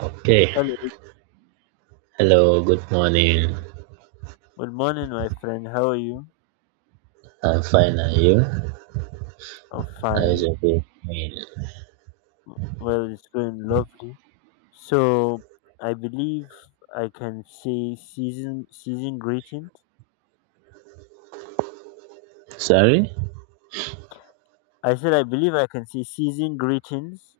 Okay. Hello. Hello, good morning. Good morning, my friend. How are you? I'm fine, and you? I'm How is your fine. day going? Well, it's going lovely. So, I believe I can say season greetings. Sorry? I said I believe I can say season greetings.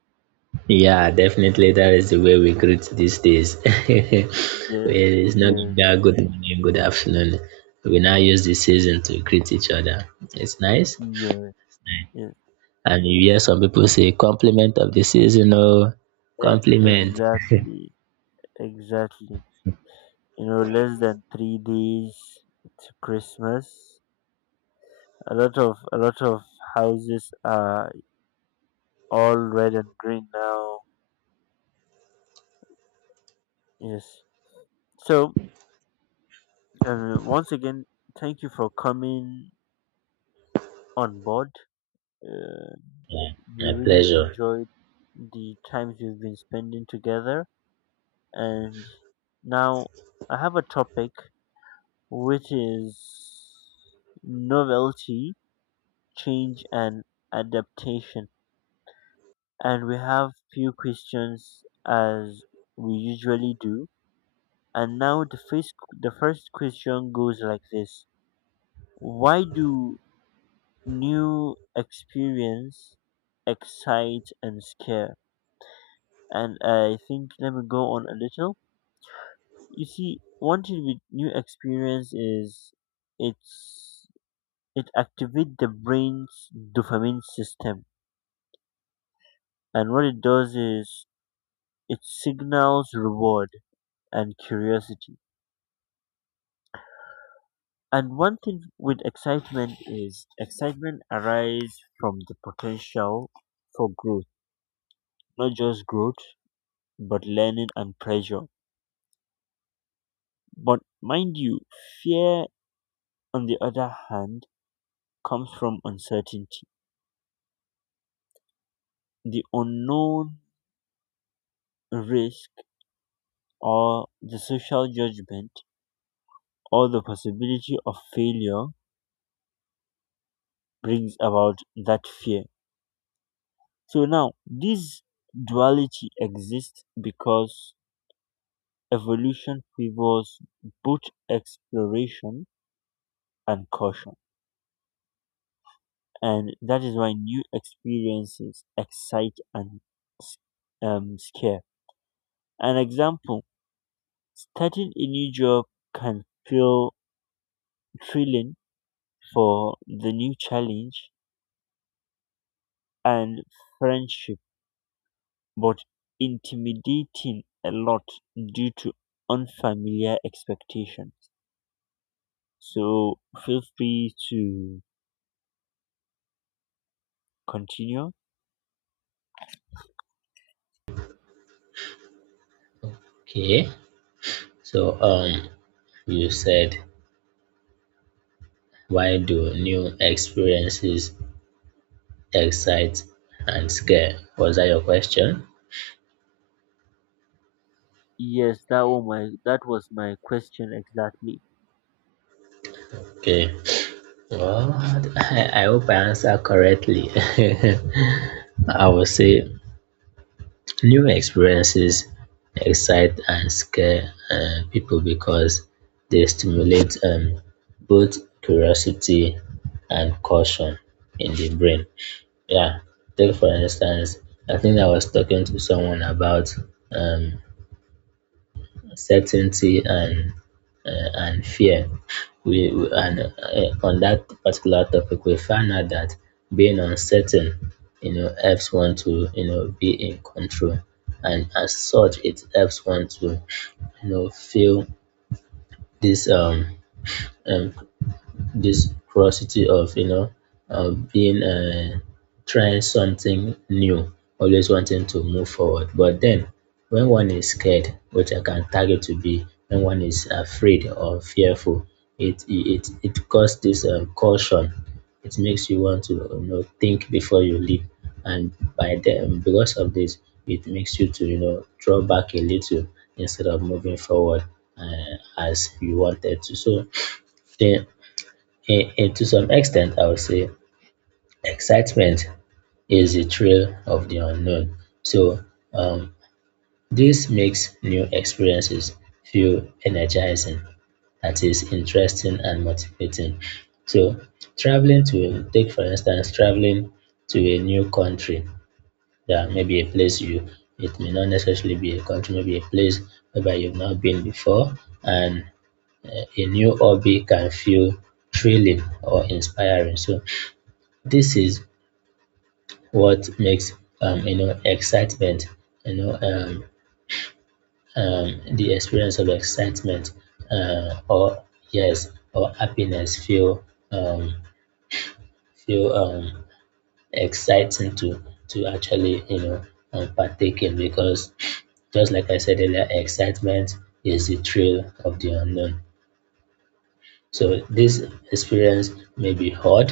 Yeah, definitely that is the way we greet these days. Well, Yes, it's not yes, that good morning, good afternoon. We now use the season to greet each other. It's nice. yes, Nice. yes. And you hear some people say compliment of the season, oh, compliment. Exactly, exactly. Less than 3 days to Christmas. A lot of houses are all red and green now. Yes. So And once again, thank you for coming on board. Uh, Yeah, we my really pleasure. enjoyed the times we've been spending together. And now I have a topic which is novelty, change, and adaptation. And we have few questions as we usually do. And now the first question goes like this: Why do new experience excite and scare? And I think let me go on a little. You see, one thing with new experience is it's it activates the brain's dopamine system. And what it does is it signals reward and curiosity. And one thing with excitement is excitement arises from the potential for growth, not just growth, but learning and pleasure. But mind you, fear, on the other hand, comes from uncertainty, the unknown risk, or the social judgment, or the possibility of failure brings about that fear. So now, this duality exists because evolution favors both exploration and caution. And that is why new experiences excite and scare. An example. Starting a new job can feel thrilling for the new challenge and friendship, but intimidating a lot due to unfamiliar expectations. So feel free to continue. Okay. So you said why do new experiences excite and scare, was that your question? Yes, that was my question exactly. Okay, well, I hope I answer correctly. I would say new experiences excite and scare people because they stimulate both curiosity and caution in the brain, yeah. Take for instance, I think I was talking to someone about um certainty and fear. And on that particular topic, we found out that being uncertain, you know, helps one to you know be in control, and as such, it helps one to you know feel this um this curiosity of you know of being trying something new, always wanting to move forward. But then when one is scared, which I can target to be when one is afraid or fearful, it causes this caution. It makes you want to you know think before you leap, and by then, because of this, it makes you to you know draw back a little instead of moving forward as you wanted to. So then, in to some extent, I would say excitement is the thrill of the unknown. So um, this makes new experiences feel energizing, that is interesting and motivating. So traveling, to take for instance traveling to a new country, yeah, maybe a place you, it may not necessarily be a country, maybe a place whereby you've not been before, and a new hobby can feel thrilling or inspiring. So this is what makes you know excitement you know um, the experience of excitement or yes or happiness feel um, feel um, exciting to actually you know partake in, because just like I said earlier, excitement is the thrill of the unknown. So this experience may be hard,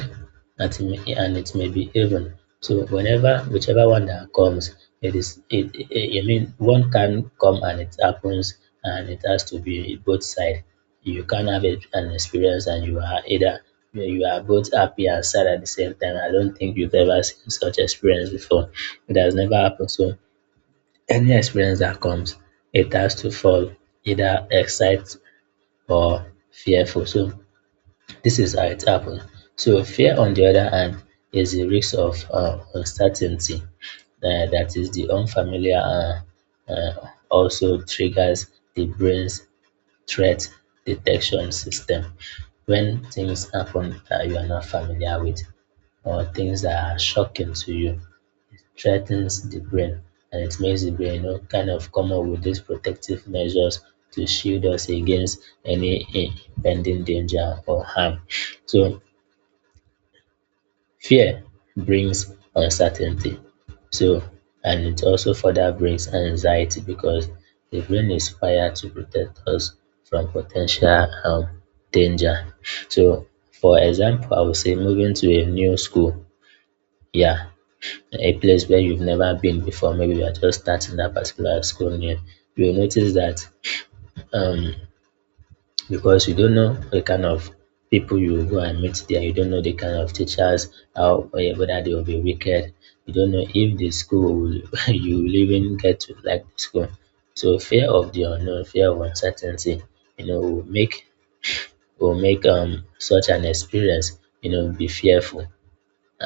that may, and it may be even. So whenever whichever one that comes, it is it, it. I mean, one can come and it happens, and it has to be both side. You can have it, an experience, and you are either, you are both happy and sad at the same time. I don't think you've ever seen such experience before. It has never happened. So any experience that comes, it has to fall either excited or fearful. So this is how it happens. So fear, on the other hand, is the risk of uncertainty. That is the unfamiliar also triggers the brain's threat detection system. When things happen that you are not familiar with or things that are shocking to you, threatens the brain, and it makes the brain you know, kind of come up with these protective measures to shield us against any impending danger or harm. So fear brings uncertainty, so, and it also further brings anxiety because the brain is wired to protect us from potential danger. So for example, I would say moving to a new school, yeah, a place where you've never been before, maybe you are just starting that particular school new. You will notice that um because you don't know the kind of people you go and meet there. You don't know the kind of teachers, how, eh, whether they will be wicked. You don't know if the school will, you will even get to like the school. So fear of the unknown, fear of uncertainty, you know, will make, will make such an experience, you know, be fearful.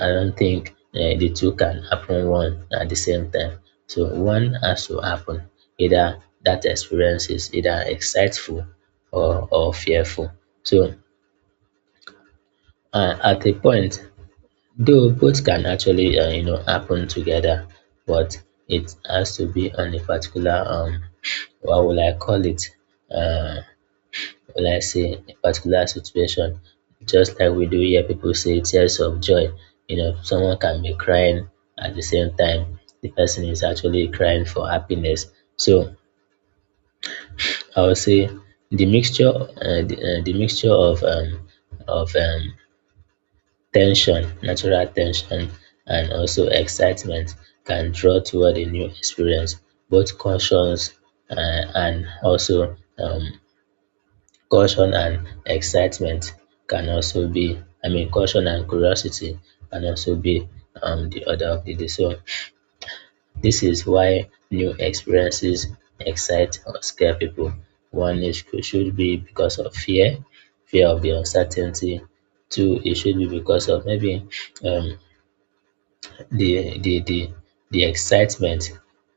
I don't think the two can happen one at the same time. So one has to happen. Either that experience is either exciteful or fearful. So at a point, though both can actually you know happen together, but it has to be on a particular um, what will I call it? Uh, will I say, a particular situation. Just like we do hear people say tears of joy. You know, someone can be crying, at the same time, the person is actually crying for happiness. So I would say the mixture, the mixture of of um, tension, natural tension, and also excitement can draw toward a new experience, both conscious uh, and also caution and excitement can also be, I mean, caution and curiosity can also be the order of the day. So this is why new experiences excite or scare people. One, it should be because of fear, fear of the uncertainty. Two, it should be because of maybe um, the the excitement,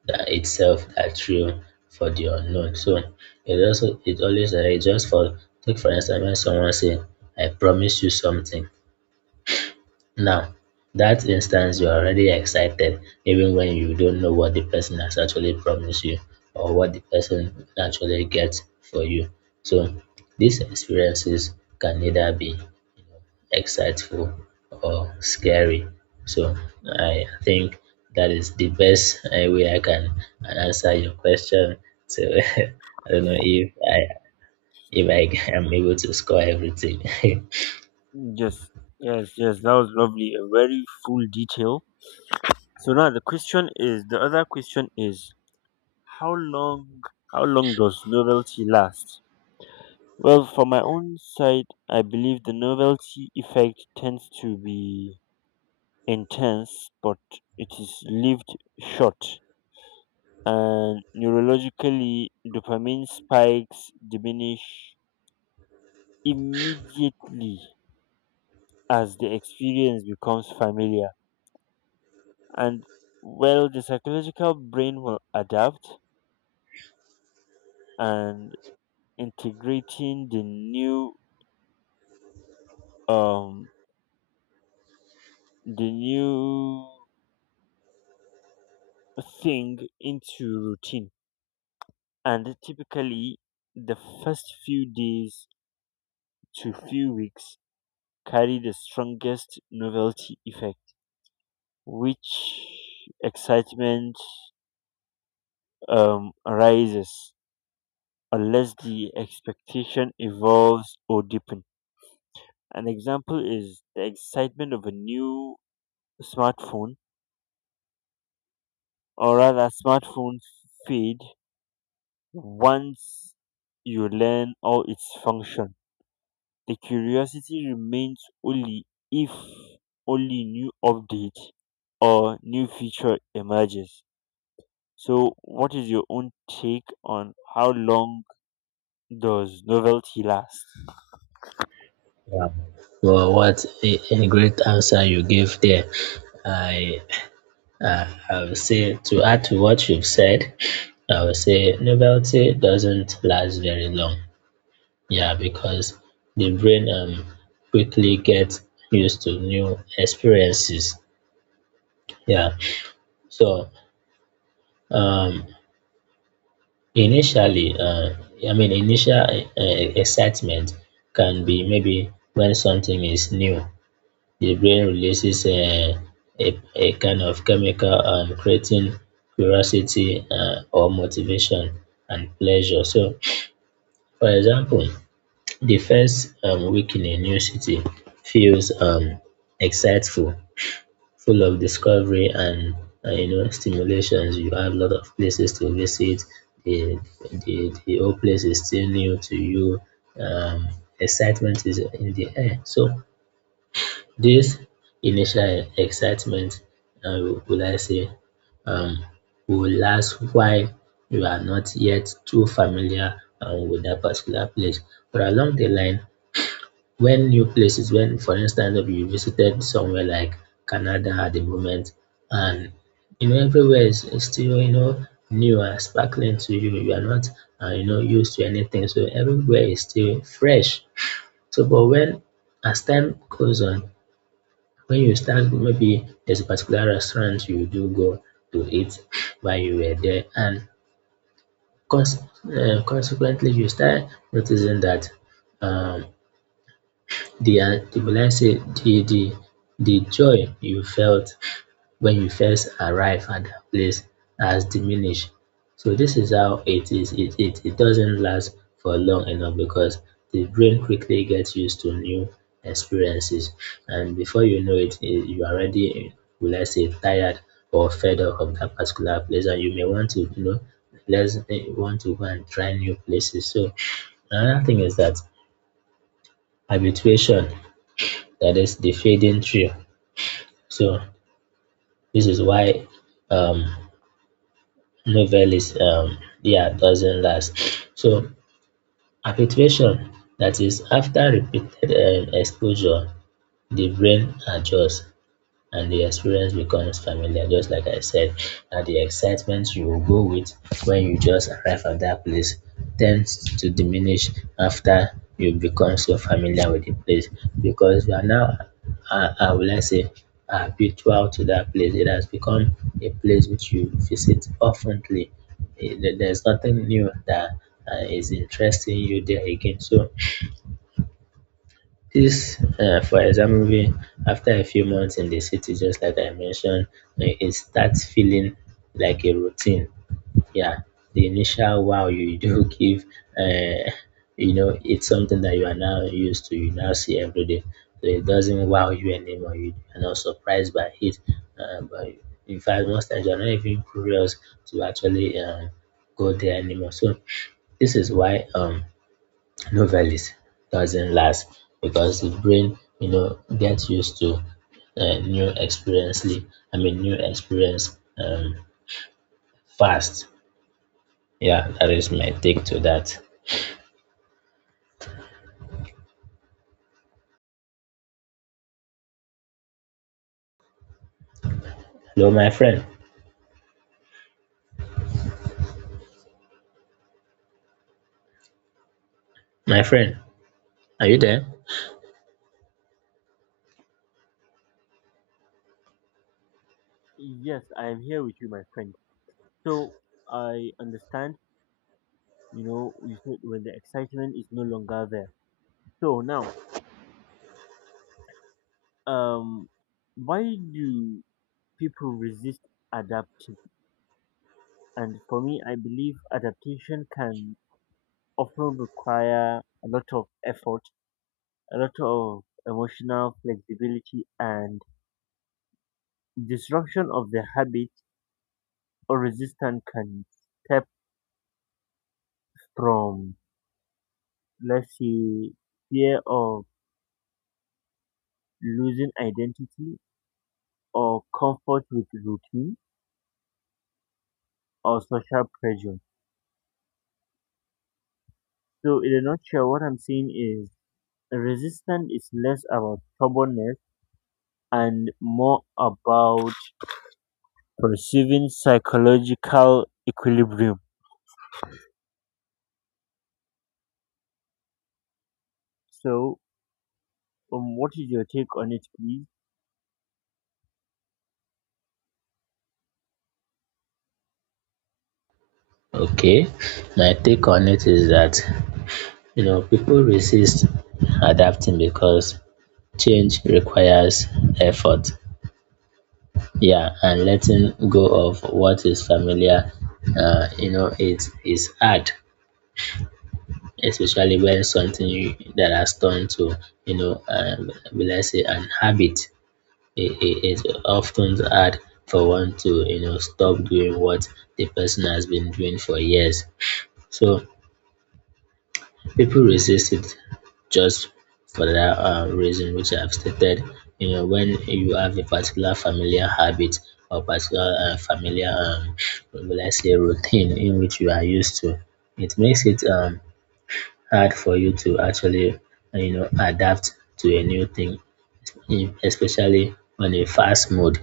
that itself, that thrill for the unknown. So it also, it always just for, take for instance when someone say I promise you something. Now that instance you're already excited even when you don't know what the person has actually promised you or what the person actually gets for you. So these experiences can either be exciteful or scary. So I think that is the best way I can answer your question. So I don't know if I, if I am able to score everything. Yeah. Yes, yes, yes. That was lovely. A very full detail. So now the question is the other question is how long how long does novelty last? Well, for my own side, I believe the novelty effect tends to be intense, but it is lived short. And neurologically, dopamine spikes diminish immediately as the experience becomes familiar. And well, the psychological brain will adapt and integrating um the new thing into routine and typically the first few days to few weeks carry the strongest novelty effect, which excitement rises unless the expectation evolves or deepens. An example is the excitement of a new smartphone, or rather, smartphones fade once you learn all its functions. The curiosity remains only if only new update or new feature emerges. So what is your own take on how long does novelty last? Well, what a great answer you gave there. I I would say to add to what you've said, I would say novelty doesn't last very long. Yeah, because the brain quickly gets used to new experiences. Yeah. So um initially I mean initial excitement can be maybe when something is new. The brain releases a kind of chemical creating curiosity or motivation and pleasure. So for example, the first week in a new city feels exciteful, full of discovery and you know stimulations. You have a lot of places to visit. The the whole place is still new to you. Um, Excitement is in the air. So this initial excitement, uh, will I say, um, will last while you are not yet too familiar with that particular place. But along the line, when new places, when for instance if you visited somewhere like Canada at the moment, and you know everywhere is still you know new and sparkling to you, you are not you know used to anything, so everywhere is still fresh. So but when as time goes on, when you start, maybe there's a particular restaurant you do go to eat while you were there, and cons- consequently you start noticing that um, the the, be I say, the the joy you felt when you first arrived at that place has diminished. So this is how it is. It doesn't last for long enough because the brain quickly gets used to new experiences, and before you know it, eh, you are already, will I say tired or fed up of that particular place, and you may want to you know, let's eh, want to go and try new places. So another thing is that habituation, that is the fading trio. So this is why um, novelist yeah doesn't last. So habituation, that is after repeated exposure, the brain adjusts and the experience becomes familiar. Just like I said, that the excitement you will go with when you just arrive at that place tends to diminish after you become so familiar with the place, because you are now, will I say, habitual to that place. It has become a place which you visit oftenly. There's nothing new that is interesting you there again. So this, for example, after a few months in the city, just like I mentioned, eh, it starts feeling like a routine. Yeah, the initial wow you do give, uh, you know, it's something that you are now used to. You now see every day, so it doesn't wow you anymore. You are not surprised by it. But in fact, most times you are not even curious to actually go there anymore. So this is why novelist doesn't last because the brain gets used to new experience. I mean new experience fast. Yeah, that is my take to that. Hello, my friend. My friend, are you there? Yes, I am here with you, my friend. So I understand, you know, you said when the excitement is no longer there. So now, um, why do people resist adapting? And for me, I believe adaptation can often require a lot of effort, a lot of emotional flexibility, and disruption of the habit or resistance can step from, let's say, fear of losing identity or comfort with routine or social pressure. So, in a nutshell, what I'm saying is resistance is less about stubbornness and more about perceiving psychological equilibrium. So, what is your take on it, please? Okay, my take on it is that people resist adapting because change requires effort, yeah, and letting go of what is familiar. You know, it is hard especially when something you, that has turned to, let's say, an habit. i- i- Often hard for one to, you know, stop doing what the person has been doing for years. So people resist it just for that reason which I've stated. You know, when you have a particular familiar habit or particular familiar, let's say, routine in which you are used to, it makes it, hard for you to actually, you know, adapt to a new thing, especially on a fast mode.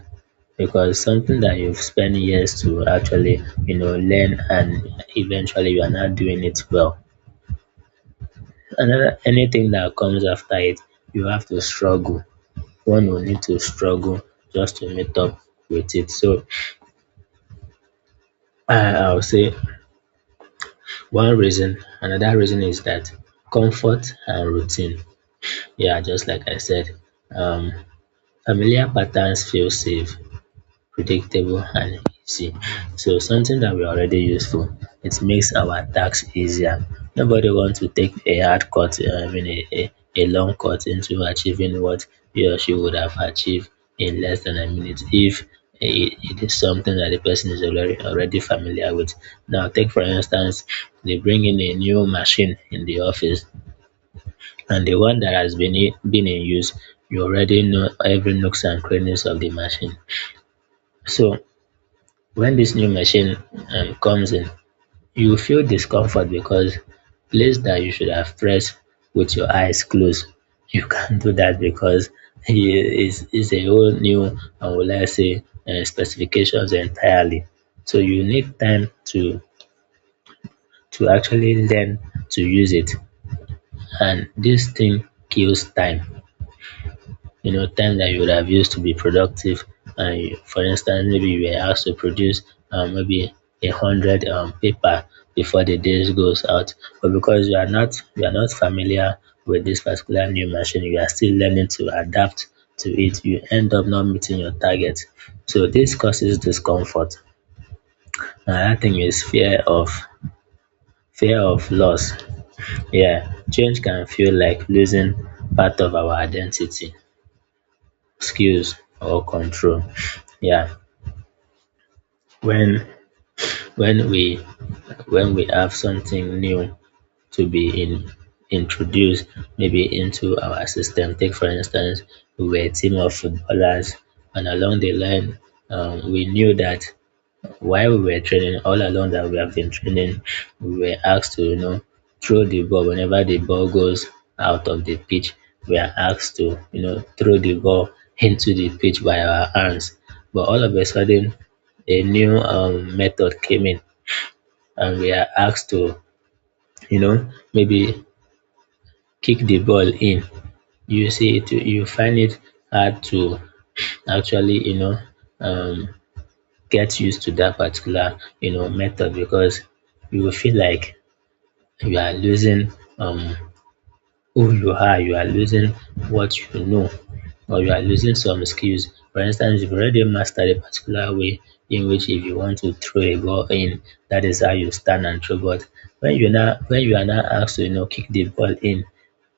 Because something that you've spent years to actually, you know, learn and eventually you are not doing it well. Another anything that comes after it, you have to struggle. One will need to struggle just to meet up with it. So I'll say one reason, another reason is that comfort and routine. Yeah, just like I said, um, familiar patterns feel safe, predictable, and easy. So something that we already used to. It makes our tasks easier. Nobody wants to take a hard cut, I mean a, a long cut into achieving what he or she would have achieved in less than a minute if it is something that the person is already familiar with. Now take for instance, they bring in a new machine in the office and the one that has been, been in use, you already know every nooks and crannies of the machine. So when this new machine, comes in, you feel discomfort because place that you should have pressed with your eyes closed, you can't do that because it is a whole new, I would like say, specifications entirely. So you need time to actually learn to use it, and this thing kills time, you know, time that you would have used to be productive. For instance, maybe you were asked to produce, maybe, a hundred paper before the day goes out, but because you are not familiar with this particular new machine, you are still learning to adapt to it. You end up not meeting your target, so this causes discomfort. Another thing is fear of loss. Yeah, change can feel like losing part of our identity, skills, or control. Yeah, when when we when we have something new to introduced, maybe into our system. Take for instance, we were a team of footballers, and along the line, we knew that while we were training, all along that we have been training, we were asked to, you know, throw the ball. Whenever the ball goes out of the pitch, we are asked to, you know, throw the ball into the pitch by our hands. But all of a sudden, a new, method came in, and we are asked to, you know, maybe, kick the ball in. You see, you find it hard to actually, you know, um, get used to that particular, you know, method because you will feel like you are losing, um who you are, you are losing what you know, or you are losing some skills. For instance, you've already mastered a particular way in which if you want to throw a ball in, that is how you stand and throw. But when you are now asked to, you know, kick the ball in,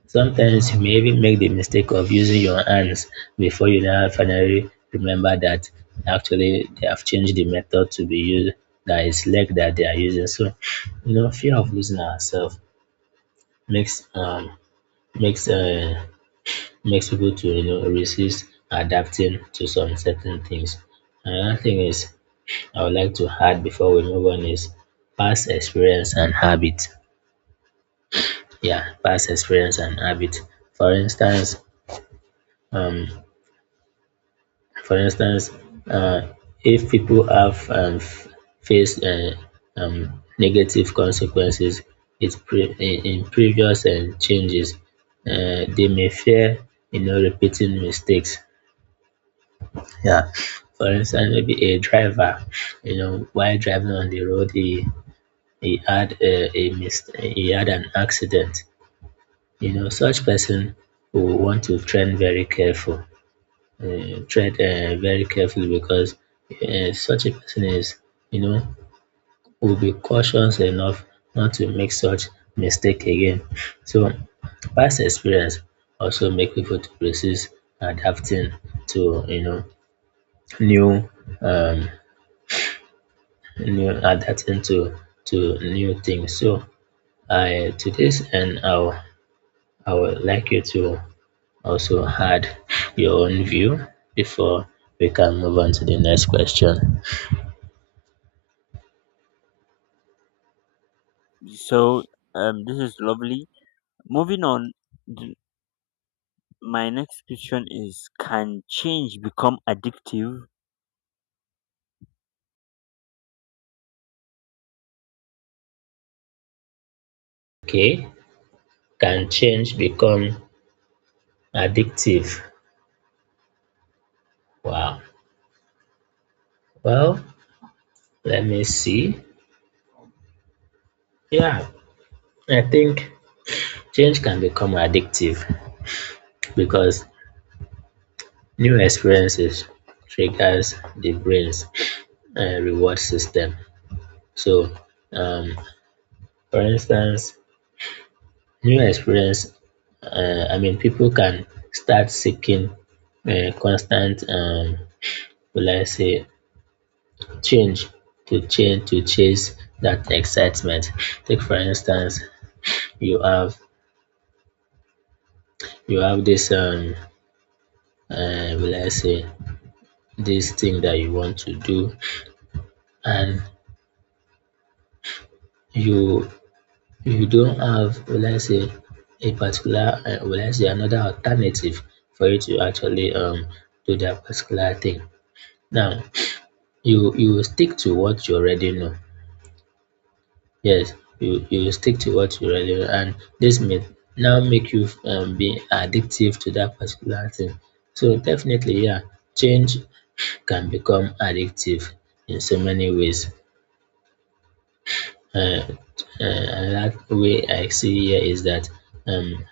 sometimes you may even make the mistake of using your hands before you now finally remember that actually they have changed the method to be used, that is leg that they are using. So, you know, fear of losing ourselves makes um makes uh makes people to, you know, resist adapting to some certain things. Another thing is I would like to add before we move on is past experience and habit. Yeah, past experience and habit. For instance, um for instance, uh, if people have faced, negative consequences in previous changes, they may fear, you know, repeating mistakes. Yeah. For instance, maybe a driver, you know, while driving on the road, he had a mis- he had an accident. You know, such person will want to train very careful, tread very carefully because, such a person is, you know, will be cautious enough not to make such mistake again. So past experience also make people to resist adapting to, you know, new, um new adapting to new things. So I to this and I will- I would like you to also add your own view before we can move on to the next question. So, this is lovely. Moving on, th- my next question is: Can change become addictive? Okay, can change become addictive? Wow. Well, let me see. Yeah, I think change can become addictive because new experiences triggers the brain's reward system. So, um for instance, new experience I mean people can start seeking constant, will I say change, to chase that excitement. Take for instance, you have you have this will I say this thing that you want to do, and you you don't have, will I say a particular, will I say another alternative for you to actually do that particular thing. Now you will stick to what you already know. Yes, you stick to what you really want, and this may now make you, be addictive to that particular thing. So definitely, yeah, change can become addictive in so many ways. uh, Another way I see here is that, um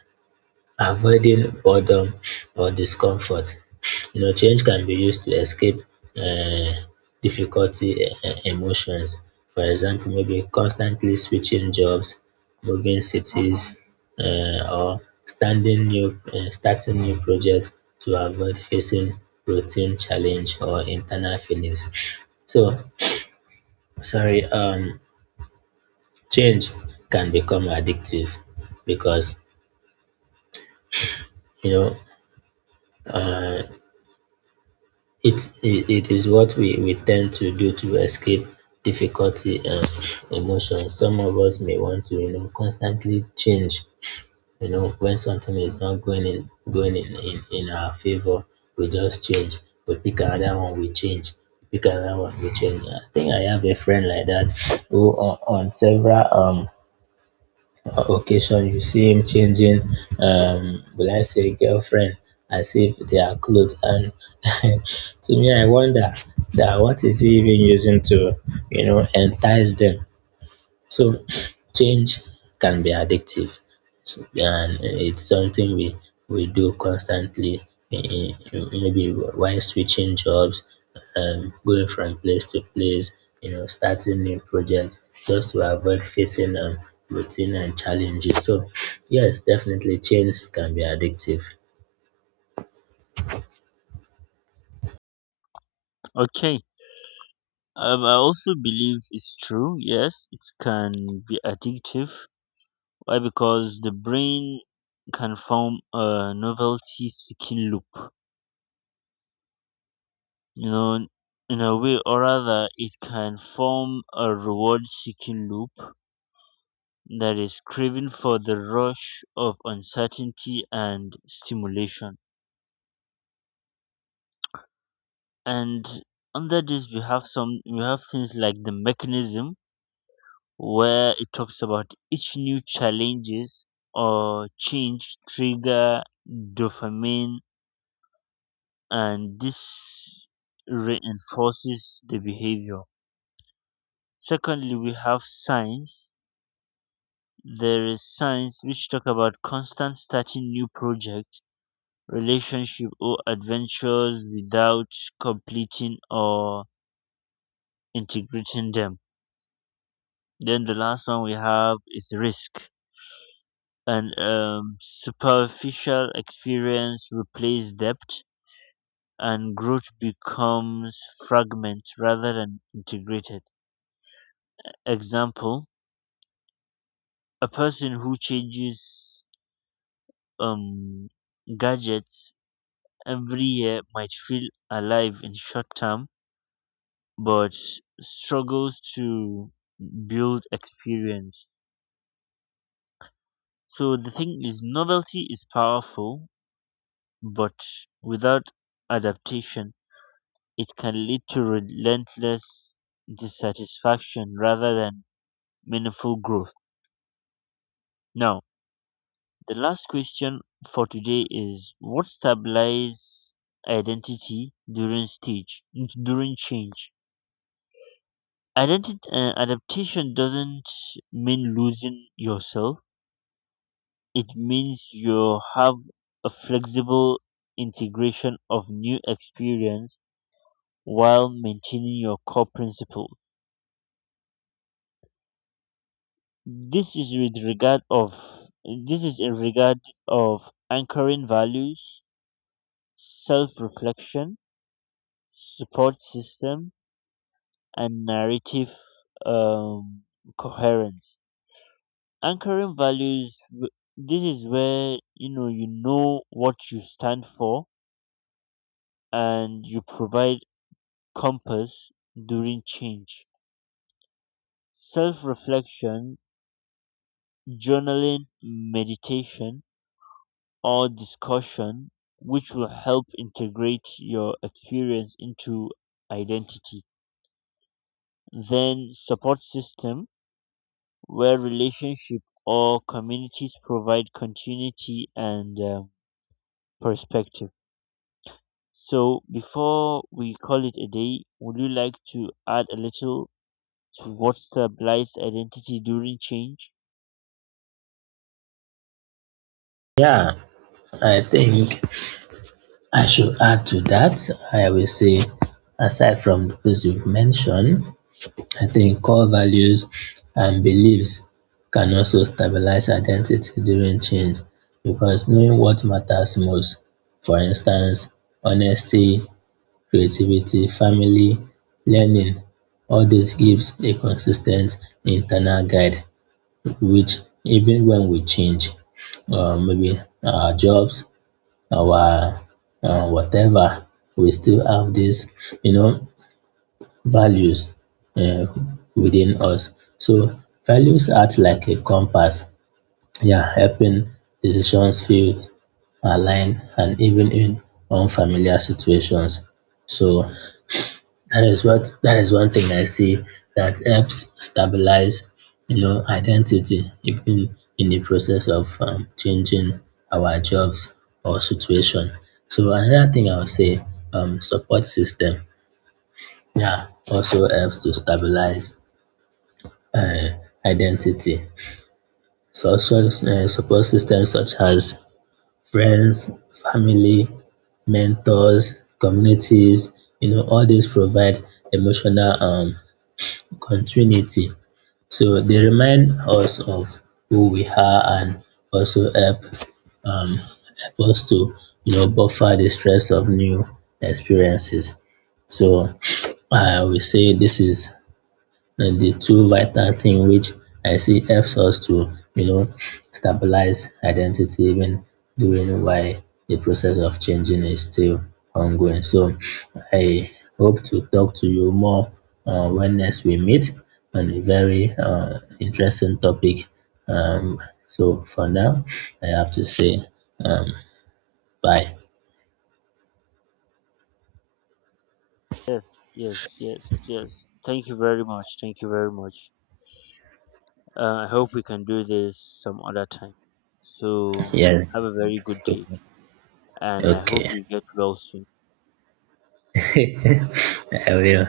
avoiding boredom or discomfort. You know, change can be used to escape uh, difficulty emotions. For example, maybe constantly switching jobs, moving cities, or standing new, starting new projects to avoid facing routine challenge or internal feelings. So, sorry, change can become addictive because, you know, uh, it is what we tend to do to escape difficulty and emotions. Some of us may want to, you know, constantly change. You know, when something is not going in our favor, we just change. We pick another one, we change. We pick another one, we change. I think I have a friend like that who on several occasion you see him changing, will I say girlfriend, as if they are clothes, and to me I wonder that what is he even using to, you know, entice them. So change can be addictive, and it's something we do constantly, maybe while switching jobs, going from place to place, you know, starting new projects just to avoid facing, routine and challenges. So, yes, definitely change can be addictive. Okay. I also believe it's true. Yes, it can be addictive. Why? Because the brain can form a novelty seeking loop. You know, in a way, or rather it can form a reward seeking loop, that is craving for the rush of uncertainty and stimulation. And under this we have some, we have things like the mechanism where it talks about each new challenges or change trigger dopamine, and this reinforces the behavior. Secondly, we have signs. There is science which talk about constant starting new projects, relationship or adventures without completing or integrating them. Then the last one we have is risk and superficial experience replace depth and growth becomes fragment rather than integrated. Example, a person who changes um, gadgets every year might feel alive in short term, but struggles to build experience. So the thing is, novelty is powerful, but without adaptation, it can lead to relentless dissatisfaction rather than meaningful growth. Now, the last question for today is: what stabilizes identity during stage, during change? Adaptation doesn't mean losing yourself. It means you have a flexible integration of new experience while maintaining your core principles. This is with regard of this is in regard of anchoring values, self-reflection, support system, and narrative um, coherence. Anchoring values this is where you know what you stand for and you provide compass during change. Self-reflection, journaling, meditation, or discussion which will help integrate your experience into identity. Then support system where relationship or communities provide continuity and perspective. So before we call it a day, would you like to add a little to what's the blights identity during change? Yeah, I think I should add to that. I will say, aside from those you've mentioned, I think core values and beliefs can also stabilize identity during change because knowing what matters most, for instance, honesty, creativity, family, learning, all this gives a consistent internal guide which, even when we change, maybe our jobs, our, whatever, we still have this, you know, values, uh, within us. So values act like a compass, yeah, helping decisions feel aligned and even in unfamiliar situations. So that is one thing I see that helps stabilize, you know, identity even in the process of, changing our jobs or situation. So another thing I would say, support system, yeah, also helps to stabilize uh, identity. Social support systems such as friends, family, mentors, communities, you know, all these provide emotional, continuity. So they remind us of who we are and also help, help us to, you know, buffer the stress of new experiences. So I will say this is and the two vital thing which I see helps us to, you know, stabilize identity even during why the process of changing is still ongoing. So I hope to talk to you more, when next we meet on a very, interesting topic. Um, so for now, I have to say, um, bye. Yes, yes, yes, yes. Thank you very much. Thank you very much. I hope we can do this some other time. So Yeah, have a very good day and I hope okay. you get well soon. I will.